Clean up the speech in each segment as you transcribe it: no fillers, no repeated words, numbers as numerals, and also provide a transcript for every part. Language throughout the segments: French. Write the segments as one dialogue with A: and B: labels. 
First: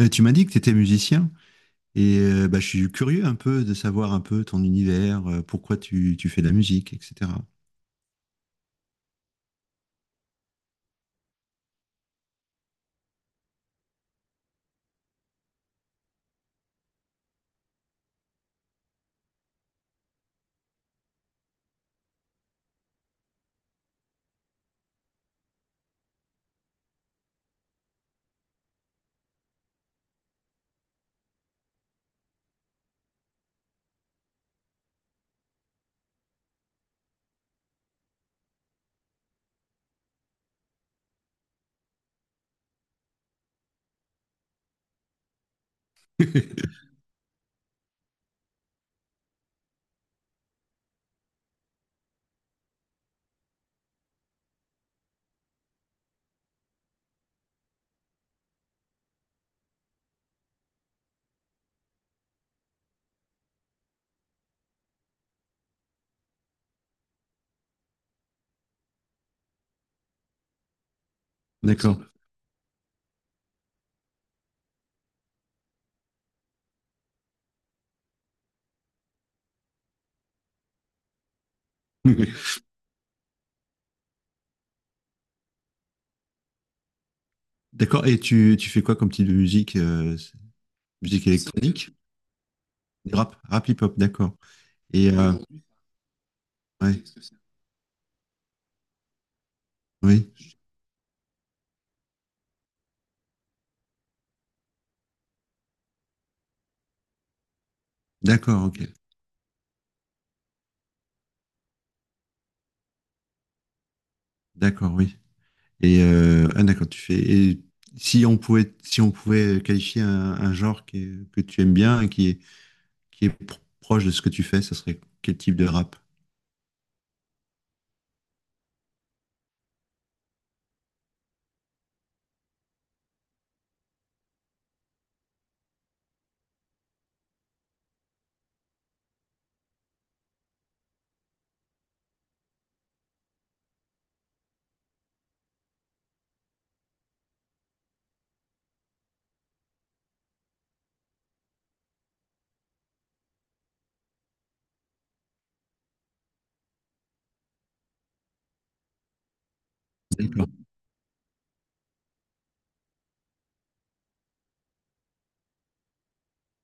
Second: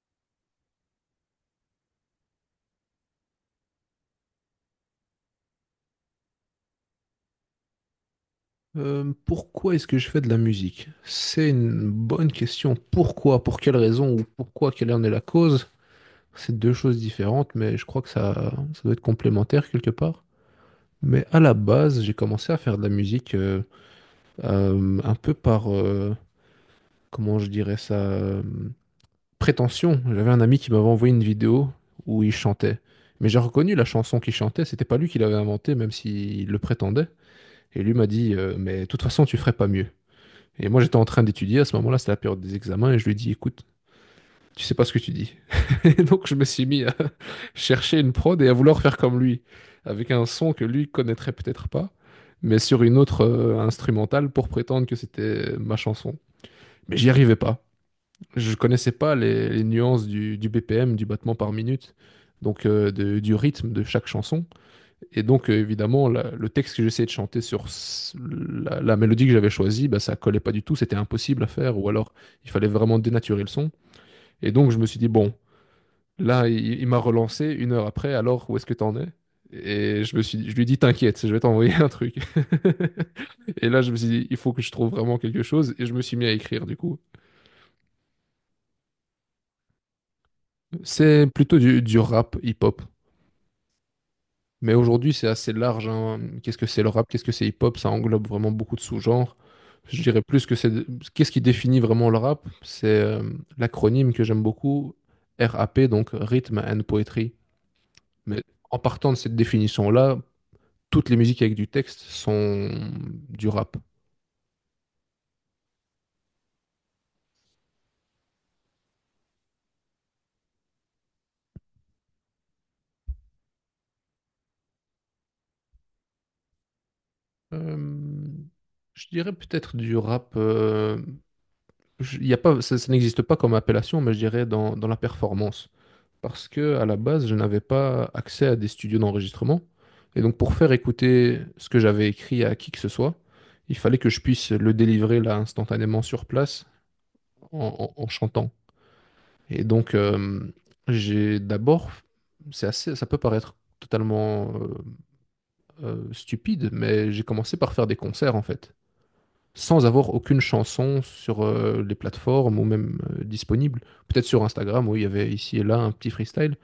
A: Tu m'as dit que tu étais musicien et je suis curieux un peu de savoir un peu ton univers, pourquoi tu fais de la musique, etc.
B: Pourquoi est-ce que je fais de la musique? C'est une bonne question. Pourquoi? Pour quelle raison? Ou pourquoi? Quelle en est la cause? C'est deux choses différentes, mais je crois que ça doit être complémentaire quelque part. Mais à la base, j'ai commencé à faire de la musique un peu par, comment je dirais ça, prétention. J'avais un ami qui m'avait envoyé une vidéo où il chantait. Mais j'ai reconnu la chanson qu'il chantait. C'était pas lui qui l'avait inventée, même s'il le prétendait. Et lui m'a dit, mais de toute façon, tu ferais pas mieux. Et moi, j'étais en train d'étudier. À ce moment-là, c'était la période des examens. Et je lui dis, écoute, tu sais pas ce que tu dis. Et donc, je me suis mis à chercher une prod et à vouloir faire comme lui, avec un son que lui connaîtrait peut-être pas, mais sur une autre instrumentale pour prétendre que c'était ma chanson. Mais j'y arrivais pas. Je connaissais pas les nuances du BPM, du battement par minute, donc du rythme de chaque chanson. Et donc, évidemment, le texte que j'essayais de chanter sur la mélodie que j'avais choisie, bah, ça collait pas du tout, c'était impossible à faire, ou
A: D'accord.
B: alors il fallait vraiment dénaturer le son. Et donc, je me suis dit, bon, là, il m'a relancé une heure après, alors où est-ce que t'en es? Et je me suis, je lui ai dit, t'inquiète, je vais t'envoyer un truc. Et là, je me suis dit, il faut que je trouve vraiment quelque chose, et je me suis mis à écrire, du coup.
A: D'accord. Et tu fais quoi comme type de musique
B: C'est
A: Musique
B: plutôt du,
A: électronique?
B: du rap hip-hop.
A: Rap, rap hip-hop, d'accord.
B: Mais
A: Et
B: aujourd'hui, c'est assez large, hein. Qu'est-ce que c'est le
A: ouais,
B: rap? Qu'est-ce que c'est hip-hop? Ça englobe vraiment beaucoup de sous-genres. Je dirais
A: oui,
B: plus que c'est... Qu'est-ce qui définit vraiment le rap? C'est l'acronyme que j'aime beaucoup, RAP, donc Rhythm and Poetry. Mais
A: d'accord,
B: en
A: ok.
B: partant de cette définition-là, toutes les musiques avec du texte sont du rap.
A: D'accord, oui. Et d'accord, tu fais. Et si on pouvait qualifier un genre que tu aimes bien et qui est proche de ce que tu fais, ça serait quel type de rap?
B: Euh, je dirais peut-être du rap. Y a pas, ça n'existe pas comme appellation, mais je dirais dans, la performance, parce que à la base, je n'avais pas accès à des studios d'enregistrement. Et donc, pour faire écouter ce que j'avais écrit à qui que ce soit, il fallait que je puisse le délivrer là instantanément sur place en chantant. Et donc, j'ai d'abord, c'est assez, ça peut paraître totalement stupide, mais j'ai commencé par faire des concerts en fait, sans avoir aucune
A: D'accord.
B: chanson sur les plateformes ou même disponible. Peut-être sur Instagram, où il y avait ici et là un petit freestyle.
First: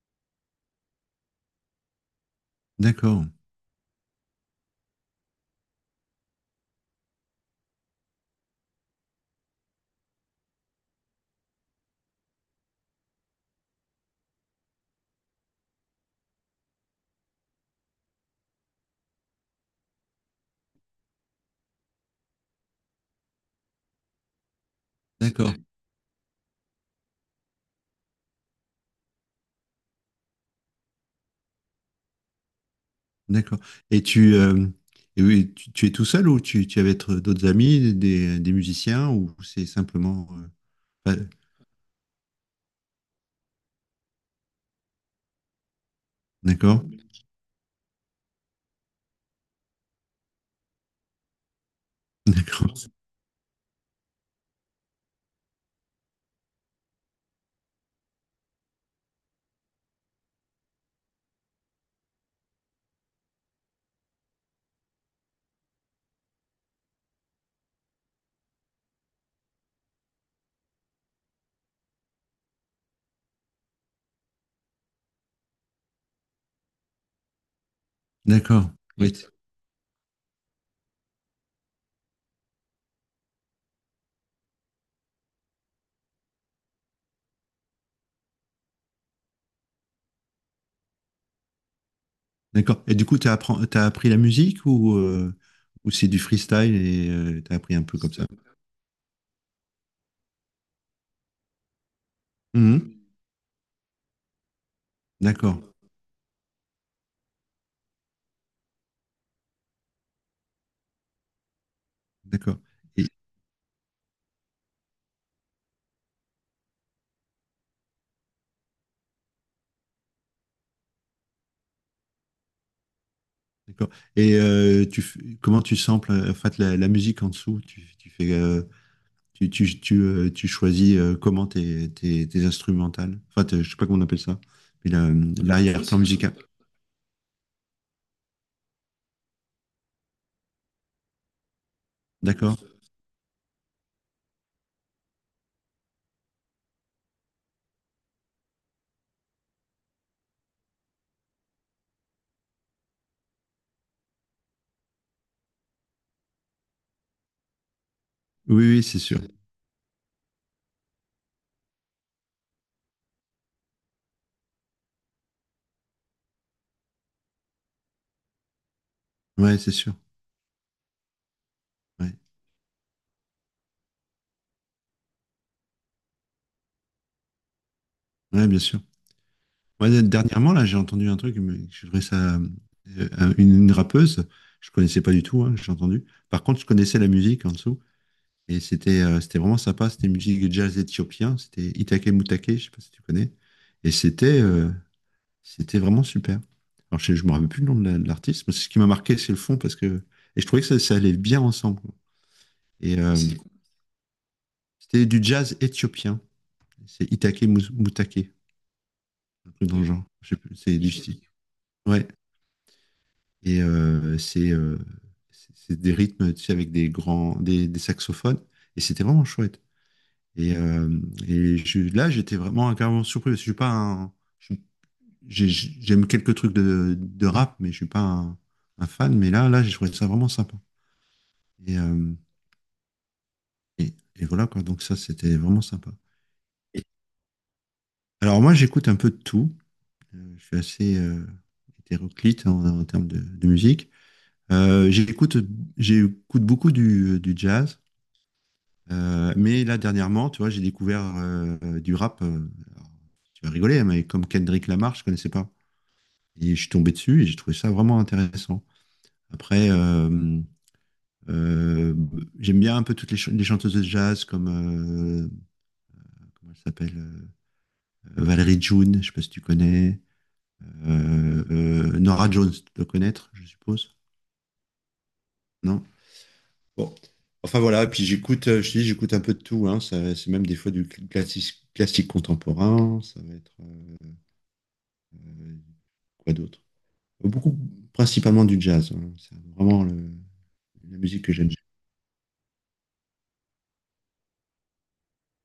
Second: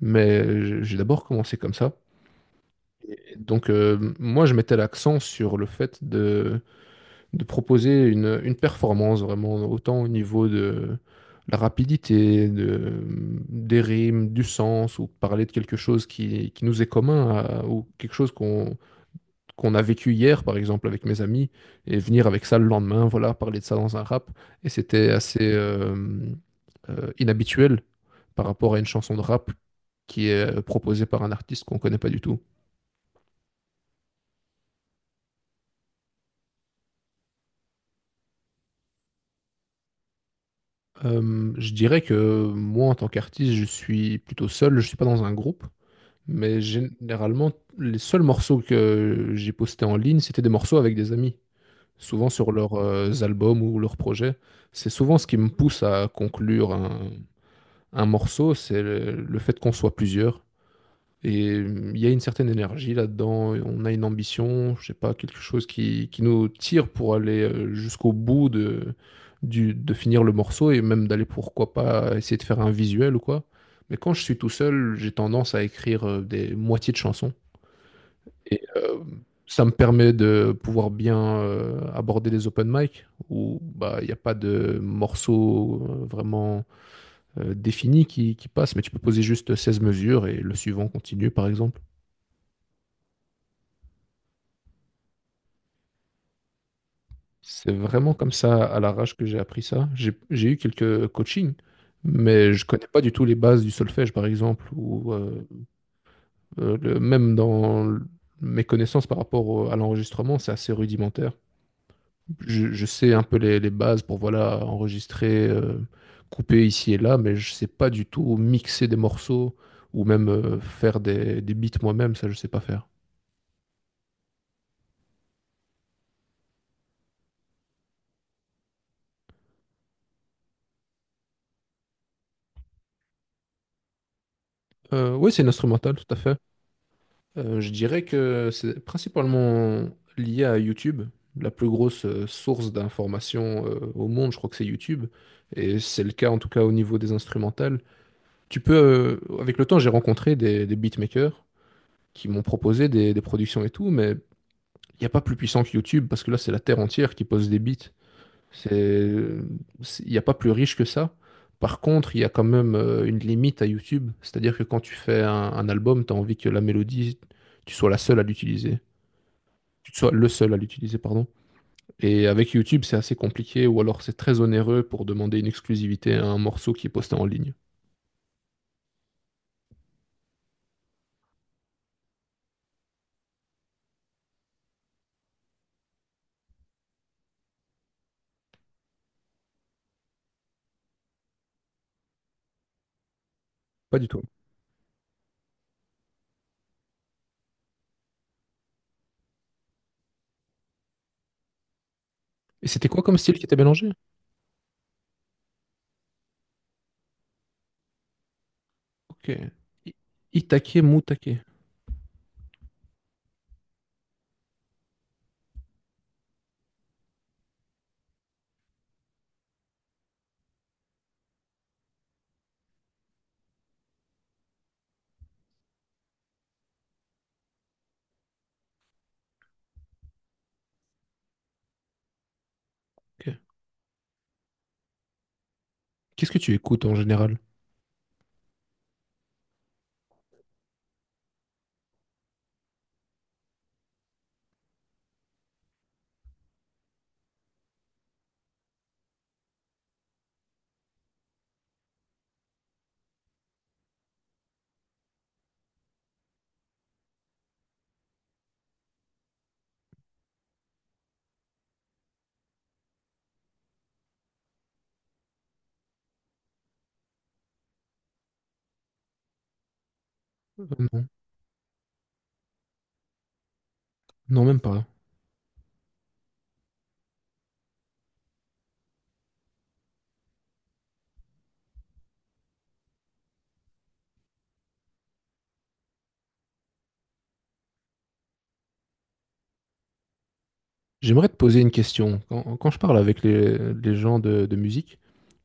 B: Mais j'ai d'abord commencé comme ça.
A: D'accord.
B: Et donc, moi, je mettais l'accent sur le fait de proposer une performance vraiment, autant au niveau de la rapidité, des rimes, du sens, ou parler de quelque chose qui nous est commun, ou quelque chose qu'on a vécu hier, par exemple, avec mes amis, et venir avec ça le lendemain, voilà, parler de ça dans un rap. Et c'était assez
A: D'accord,
B: inhabituel par rapport à une chanson de rap qui est proposée par un artiste qu'on connaît pas du tout.
A: d'accord. Et et oui, tu es tout seul ou tu es avec d'autres amis, des musiciens ou c'est simplement. Pas-
B: Je dirais que moi, en tant qu'artiste, je suis plutôt seul, je suis pas dans un groupe, mais
A: d'accord,
B: généralement, les seuls morceaux que j'ai postés en ligne, c'était des morceaux avec des amis, souvent sur leurs
A: d'accord,
B: albums ou leurs projets. C'est souvent ce qui me pousse à conclure un morceau, c'est le fait qu'on soit plusieurs. Et il y a une certaine énergie là-dedans, et on a une ambition, je sais pas, quelque chose qui nous tire pour aller jusqu'au bout de finir le morceau et même d'aller pourquoi pas essayer de faire un visuel ou quoi. Mais quand je suis tout seul, j'ai tendance à écrire des moitiés de chansons. Et
A: d'accord.
B: euh,
A: Oui,
B: Ça me permet de pouvoir bien aborder les open mic où bah il n'y a pas de morceau vraiment défini qui passe, mais tu peux poser juste 16 mesures et le suivant continue par exemple.
A: d'accord. Et du coup, tu as appris la musique ou c'est du freestyle et tu as
B: C'est
A: appris un peu comme
B: vraiment
A: ça?
B: comme ça, à l'arrache que j'ai appris ça. J'ai eu quelques coachings, mais je connais
A: Mhm.
B: pas du tout les bases du solfège, par exemple, ou
A: D'accord,
B: même dans mes connaissances par rapport à l'enregistrement, c'est assez rudimentaire.
A: d'accord.
B: Je
A: Et,
B: sais un peu les bases pour voilà enregistrer, couper ici et là, mais je sais pas du tout mixer des morceaux ou même faire des beats moi-même, ça je sais pas faire.
A: d'accord. Et tu, comment tu samples en fait, la musique en dessous? Tu fais. Tu tu choisis comment tes instrumentales. Enfin, je sais pas comment on appelle ça.
B: Oui,
A: Oui,
B: c'est une instrumentale,
A: l'arrière-plan
B: tout à
A: musical.
B: fait. Je dirais que c'est principalement lié à YouTube, la plus grosse
A: D'accord?
B: source d'information au monde, je crois que c'est YouTube, et c'est le cas en tout cas au niveau des instrumentales. Tu peux, avec le temps, j'ai rencontré des beatmakers qui m'ont proposé des productions et tout, mais il n'y a pas plus puissant que YouTube parce que là, c'est la terre entière qui pose des beats.
A: Oui, oui, c'est
B: C'est,
A: sûr.
B: c'est, il n'y a pas plus riche que ça. Par contre, il y a quand même une limite à YouTube, c'est-à-dire que quand tu fais un album, tu as envie que la mélodie, tu sois la seule à l'utiliser,
A: Ouais, c'est
B: tu
A: sûr.
B: sois le seul à l'utiliser, pardon.
A: Ouais,
B: Et avec YouTube, c'est assez compliqué, ou alors c'est très onéreux pour demander une exclusivité à un morceau qui est posté en ligne.
A: ouais, bien sûr. Ouais, dernièrement, là, j'ai entendu un truc, mais je trouvais ça. Une rappeuse, je connaissais pas du tout, hein, j'ai entendu. Par contre, je connaissais la musique en dessous. Et c'était c'était vraiment sympa. C'était une musique jazz éthiopien. C'était Itake Mutake, je sais pas si tu connais. Et
B: Pas du tout.
A: c'était c'était vraiment super. Alors, je ne me rappelle plus le nom de l'artiste, mais c'est ce qui m'a marqué, c'est le fond, parce que. Et je trouvais que ça allait bien ensemble, quoi.
B: Et c'était
A: Et
B: quoi comme style qui était mélangé?
A: c'était du jazz éthiopien. C'est Itake Moutake,
B: Ok.
A: un truc dans le
B: I-
A: genre. Je sais plus, c'est
B: Itake,
A: du style.
B: Mutake.
A: Ouais. Et c'est c'est des rythmes, tu sais, avec des grands, des saxophones. Et c'était vraiment chouette. Et, euh, et là, j'étais vraiment carrément surpris, parce que je suis pas un. je- j'ai- J'aime quelques trucs de rap, mais je suis pas un, un fan. Mais là j'ai trouvé ça vraiment sympa. Et, euh,
B: Ok.
A: et voilà, quoi. Donc ça, c'était vraiment sympa.
B: Qu'est-ce que tu
A: Et-
B: écoutes en général?
A: Alors moi, j'écoute un peu de tout. Je suis assez hétéroclite en, en termes de musique. Euh, j'écoute, J'écoute beaucoup du jazz. Mais là, dernièrement, tu vois, j'ai découvert du rap. Alors, Tu vas rigoler, hein, mais comme Kendrick Lamar, je connaissais pas. Et je suis tombé dessus et j'ai trouvé ça vraiment intéressant. Après, euh, j'aime bien un peu toutes les, les chanteuses de jazz comme, comment elle s'appelle, Valérie June, je ne sais pas si tu connais.
B: Euh, non.
A: Nora Jones, tu dois connaître, je suppose.
B: Non, même pas.
A: Non? Bon. Enfin voilà, et puis j'écoute, je te dis, j'écoute un peu de tout, hein. C'est même des fois du classique contemporain. Ça va être quoi d'autre? Beaucoup, principalement du jazz, hein. C'est vraiment la musique
B: J'aimerais
A: que
B: te
A: j'aime.
B: poser une question. Quand je parle avec les gens de musique,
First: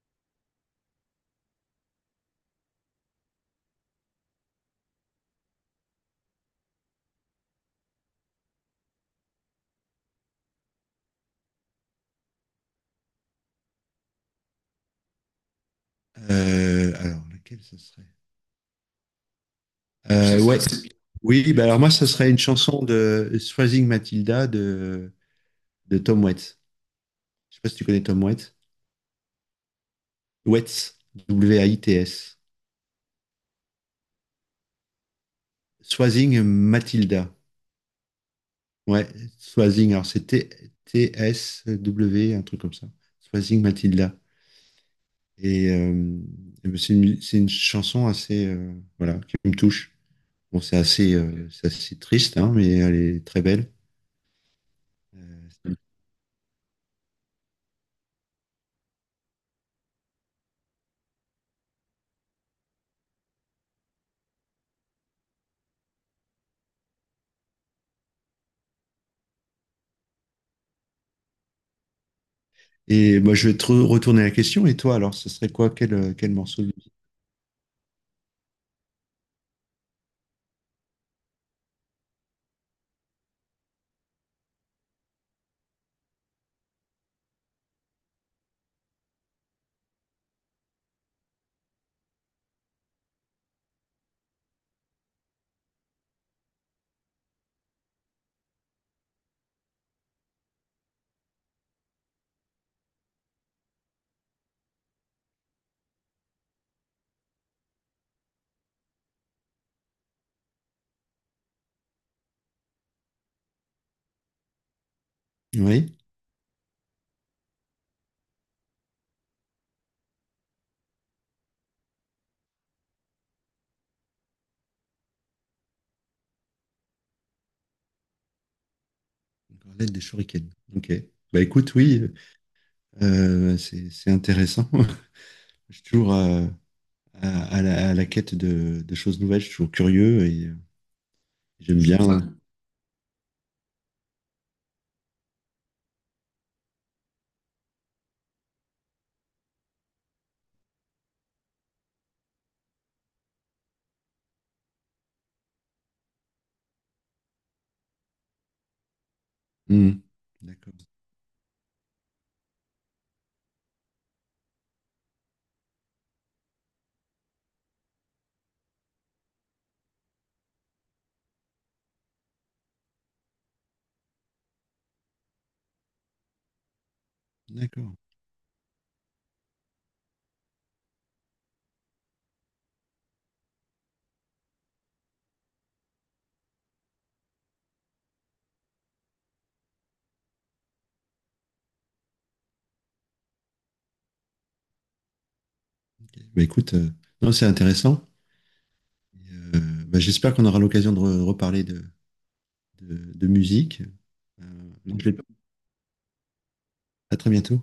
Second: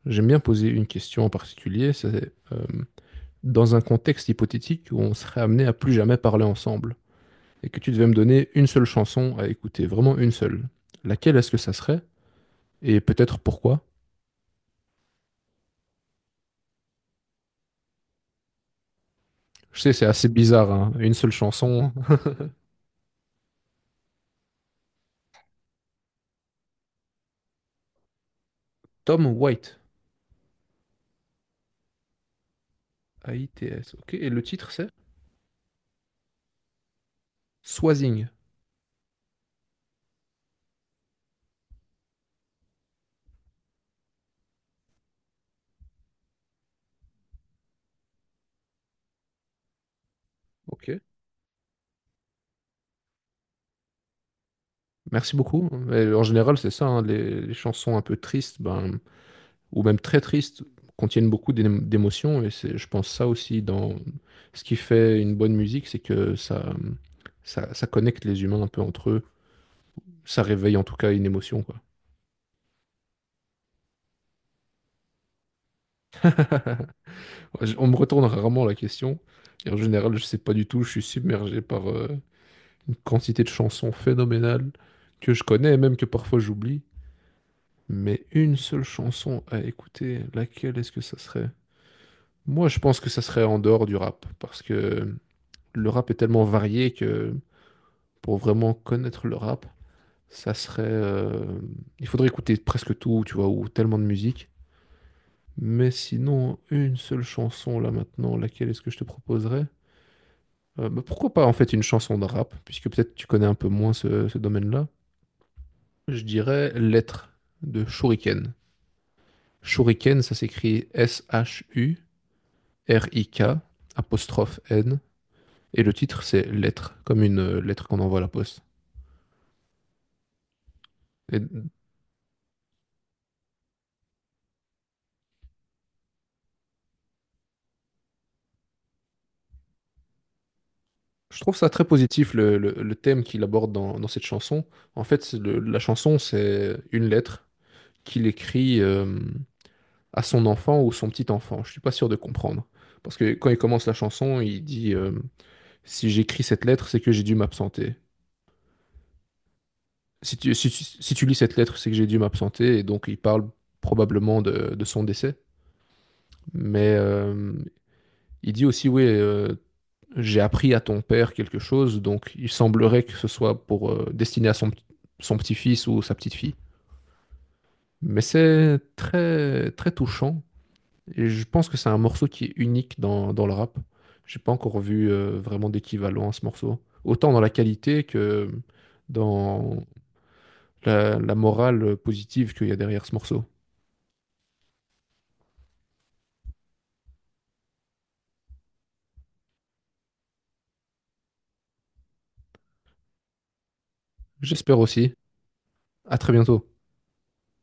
B: j'aime bien poser une question en particulier. C'est dans un contexte hypothétique où on serait amené à plus jamais parler ensemble et que tu devais me donner une seule chanson à écouter, vraiment une seule. Laquelle est-ce que ça serait et peut-être pourquoi?
A: Alors, laquelle ça serait?
B: Je sais, c'est assez
A: Ouais.
B: bizarre, hein, une seule
A: Oui, bah alors moi,
B: chanson.
A: ça serait une chanson de Swazing Matilda de Tom Waits. Je sais pas si tu connais Tom Waits.
B: Tom White,
A: Waits, W-A-I-T-S.
B: A-I-T-S. Ok, et le titre c'est
A: Swazing Matilda.
B: Swazing.
A: Ouais, Swazing, alors c'est T-S-W, t T-S-W, un truc comme ça. Swazing Matilda. Et euh, et ben, c'est une chanson assez, voilà, qui me touche. Bon,
B: Ok.
A: c'est assez triste, hein, mais elle est très belle.
B: Merci beaucoup.
A: Euh,
B: Mais en général, c'est ça, hein, les chansons un peu tristes, ben, ou même très tristes, contiennent beaucoup d'émotions. Et c'est, je pense ça aussi dans ce qui fait une bonne musique, c'est que ça connecte les humains un peu entre eux. Ça réveille en tout cas une émotion, quoi.
A: et moi, je vais te retourner la question. Et toi, alors, ce serait quoi? Quel, quel morceau de musique?
B: Ouais, on me retourne rarement la question. Et en général, je sais pas du tout. Je suis submergé par une quantité de chansons phénoménales que je connais et même que parfois j'oublie. Mais une seule chanson à écouter, laquelle est-ce que ça serait? Moi, je pense que ça serait en dehors du rap, parce que le rap est tellement varié que pour vraiment connaître le rap, ça serait, il faudrait écouter presque tout, tu vois, ou tellement de musique. Mais sinon, une seule chanson là maintenant, laquelle est-ce que je te proposerais? Bah, pourquoi pas en fait une chanson de rap, puisque peut-être tu connais un peu moins ce domaine-là.
A: Oui,
B: Je dirais Lettre de Shuriken. Shuriken, ça s'écrit S-H-U-R-I-K, apostrophe N, et le titre c'est Lettre, comme une lettre qu'on envoie à la poste.
A: une des shurikens. Ok.
B: Et
A: Bah écoute, oui, c'est c'est intéressant. Je suis toujours, à la quête de choses nouvelles. Je suis toujours curieux et
B: je trouve ça
A: j'aime
B: très
A: bien, ouais.
B: positif le thème qu'il aborde dans, cette chanson. En fait, c'est la chanson, c'est une lettre qu'il écrit à son enfant ou son petit enfant. Je suis pas sûr de comprendre. Parce que quand il commence la chanson, il dit si j'écris cette lettre, c'est que j'ai dû m'absenter.
A: Mm.
B: Si tu, si, tu-
A: D'accord.
B: si tu lis cette lettre, c'est que j'ai dû m'absenter. Et donc, il parle probablement de son décès. Mais il dit aussi oui, j'ai appris à ton père quelque chose, donc il semblerait que ce soit pour destiné à son petit-fils ou sa petite-fille.
A: D'accord.
B: Mais c'est très très touchant et je pense que c'est un morceau qui est unique dans, le rap. J'ai pas encore vu vraiment d'équivalent à ce morceau, autant dans la qualité que dans la morale positive qu'il y a derrière ce morceau.
A: Ok. Bah, écoute, non, c'est intéressant. Euh, bah, j'espère qu'on aura l'occasion de reparler de musique. Euh,
B: J'espère
A: donc, je-
B: aussi.
A: vais-
B: À très bientôt.
A: à très bientôt.